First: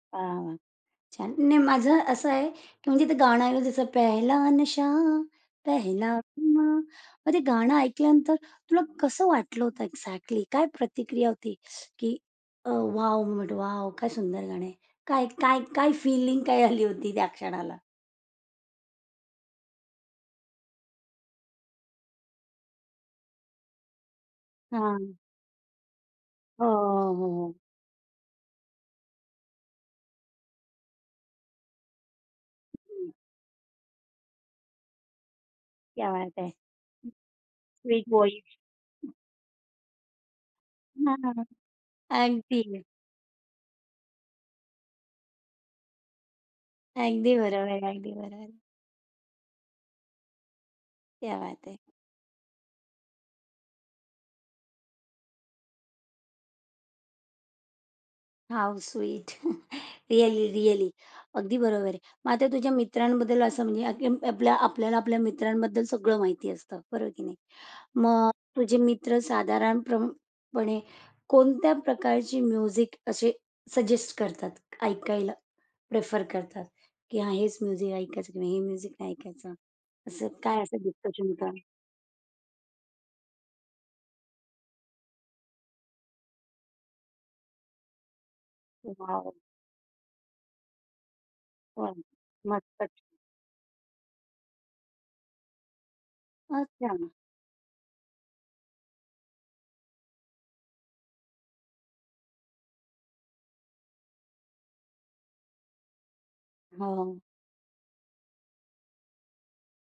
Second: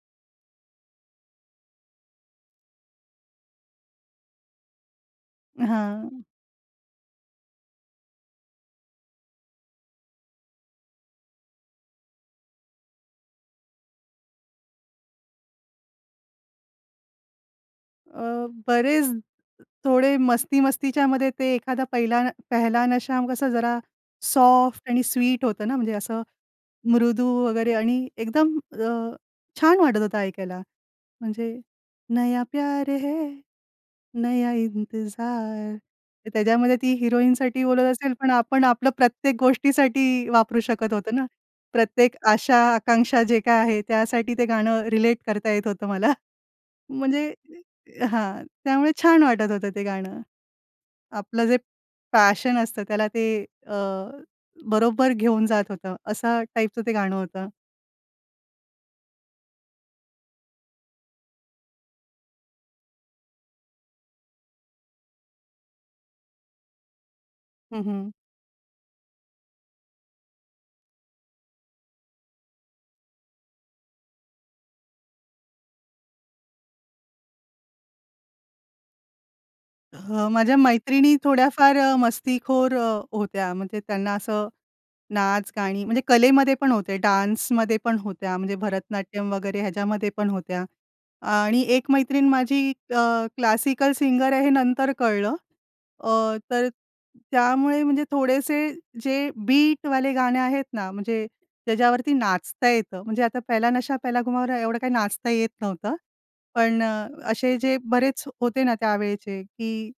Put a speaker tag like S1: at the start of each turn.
S1: हां. छान. नाही माझं असं आहे, की म्हणजे ते गाणं आहे तसं पेहेला नशा, पेहेला
S2: हां.
S1: खुमार. मग ते गाणं ऐकल्यानंतर तुला कसं वाटलं होतं एक्झाक्टली? काय प्रतिक्रिया होती की अ, वॉव! But wow! काय सुंदर गाणं आहे. काय काय काय फीलिंग काय आली होती त्या क्षणाला?
S2: अ, बरेच थोडे मस्ती-मस्तीच्यामध्ये ते एखादा पहिला "पेहेला नशा" कसा जरा सॉफ्ट आणि
S1: हां.
S2: स्वीट होतं ना, म्हणजे असं
S1: हां.
S2: मृदू
S1: हो. हो.
S2: वगैरे आणि एकदम अ, छान वाटत होतं ऐकायला. म्हणजे नया प्यारे है, नया इंतजार.
S1: क्या बात है!
S2: त्याच्यामध्ये ती हिरोईनसाठी बोलत
S1: स्वीट
S2: असेल, पण
S1: व्हॉईस.
S2: आपण आपलं प्रत्येक गोष्टीसाठी वापरू शकत
S1: हां,
S2: होतो ना.
S1: हां, हां.
S2: प्रत्येक आशा,
S1: अगदी.
S2: आकांक्षा जे काय आहे त्यासाठी ते गाणं रिलेट करता येत होतं मला. म्हणजे
S1: अगदी बरोबर, अगदी
S2: हां,
S1: बरोबर.
S2: त्यामुळे छान वाटत होतं ते गाणं.
S1: क्या
S2: आपलं जे
S1: बात है!
S2: पॅशन असतं त्याला ते अ, बरोबर घेऊन जात होतं असा टाइपचं ते गाणं होतं.
S1: How sweet! रिअली-रिअली, अगदी बरोबर आहे. मग आता तुझ्या मित्रांबद्दल असं म्हणजे अ आपल्या आपल्याला आपल्या मित्रांबद्दल सगळं माहिती असतं बरोबर की नाही.
S2: हं, हं.
S1: मग तुझे मित्र साधारण प्रम पणे कोणत्या प्रकारची म्युझिक असे सजेस्ट करतात ऐकायला, प्रेफर करतात की हां हेच म्युझिक ऐकायचं की नाही हे म्युझिक नाही ऐकायचं असं
S2: अ, माझ्या
S1: काय असं
S2: मैत्रिणी
S1: डिस्कशन होतं?
S2: थोड्याफार अ, मस्तीखोर अ, होत्या. म्हणजे त्यांना असं नाच गाणी म्हणजे कलेमध्ये पण होते, डान्समध्ये पण होत्या. म्हणजे
S1: वॉव!
S2: भरतनाट्यम वगैरे ह्याच्यामध्ये पण होत्या आणि एक
S1: वॉव!
S2: मैत्रीण माझी
S1: मस्तच.
S2: अ, क्लासिकल सिंगर आहे हे नंतर कळलं. अ, तर
S1: अच्छा.
S2: त्यामुळे म्हणजे थोडेसे जे बीटवाले गाणे आहेत ना, म्हणजे ज्याच्यावरती नाचता येतं. म्हणजे आता "पेहेला नशा पेहेला खुमावर" एवढं काय नाचता येत नव्हतं. पण
S1: हां,
S2: अ,
S1: हां.
S2: असे जे बरेच होते ना, त्यावेळेचे की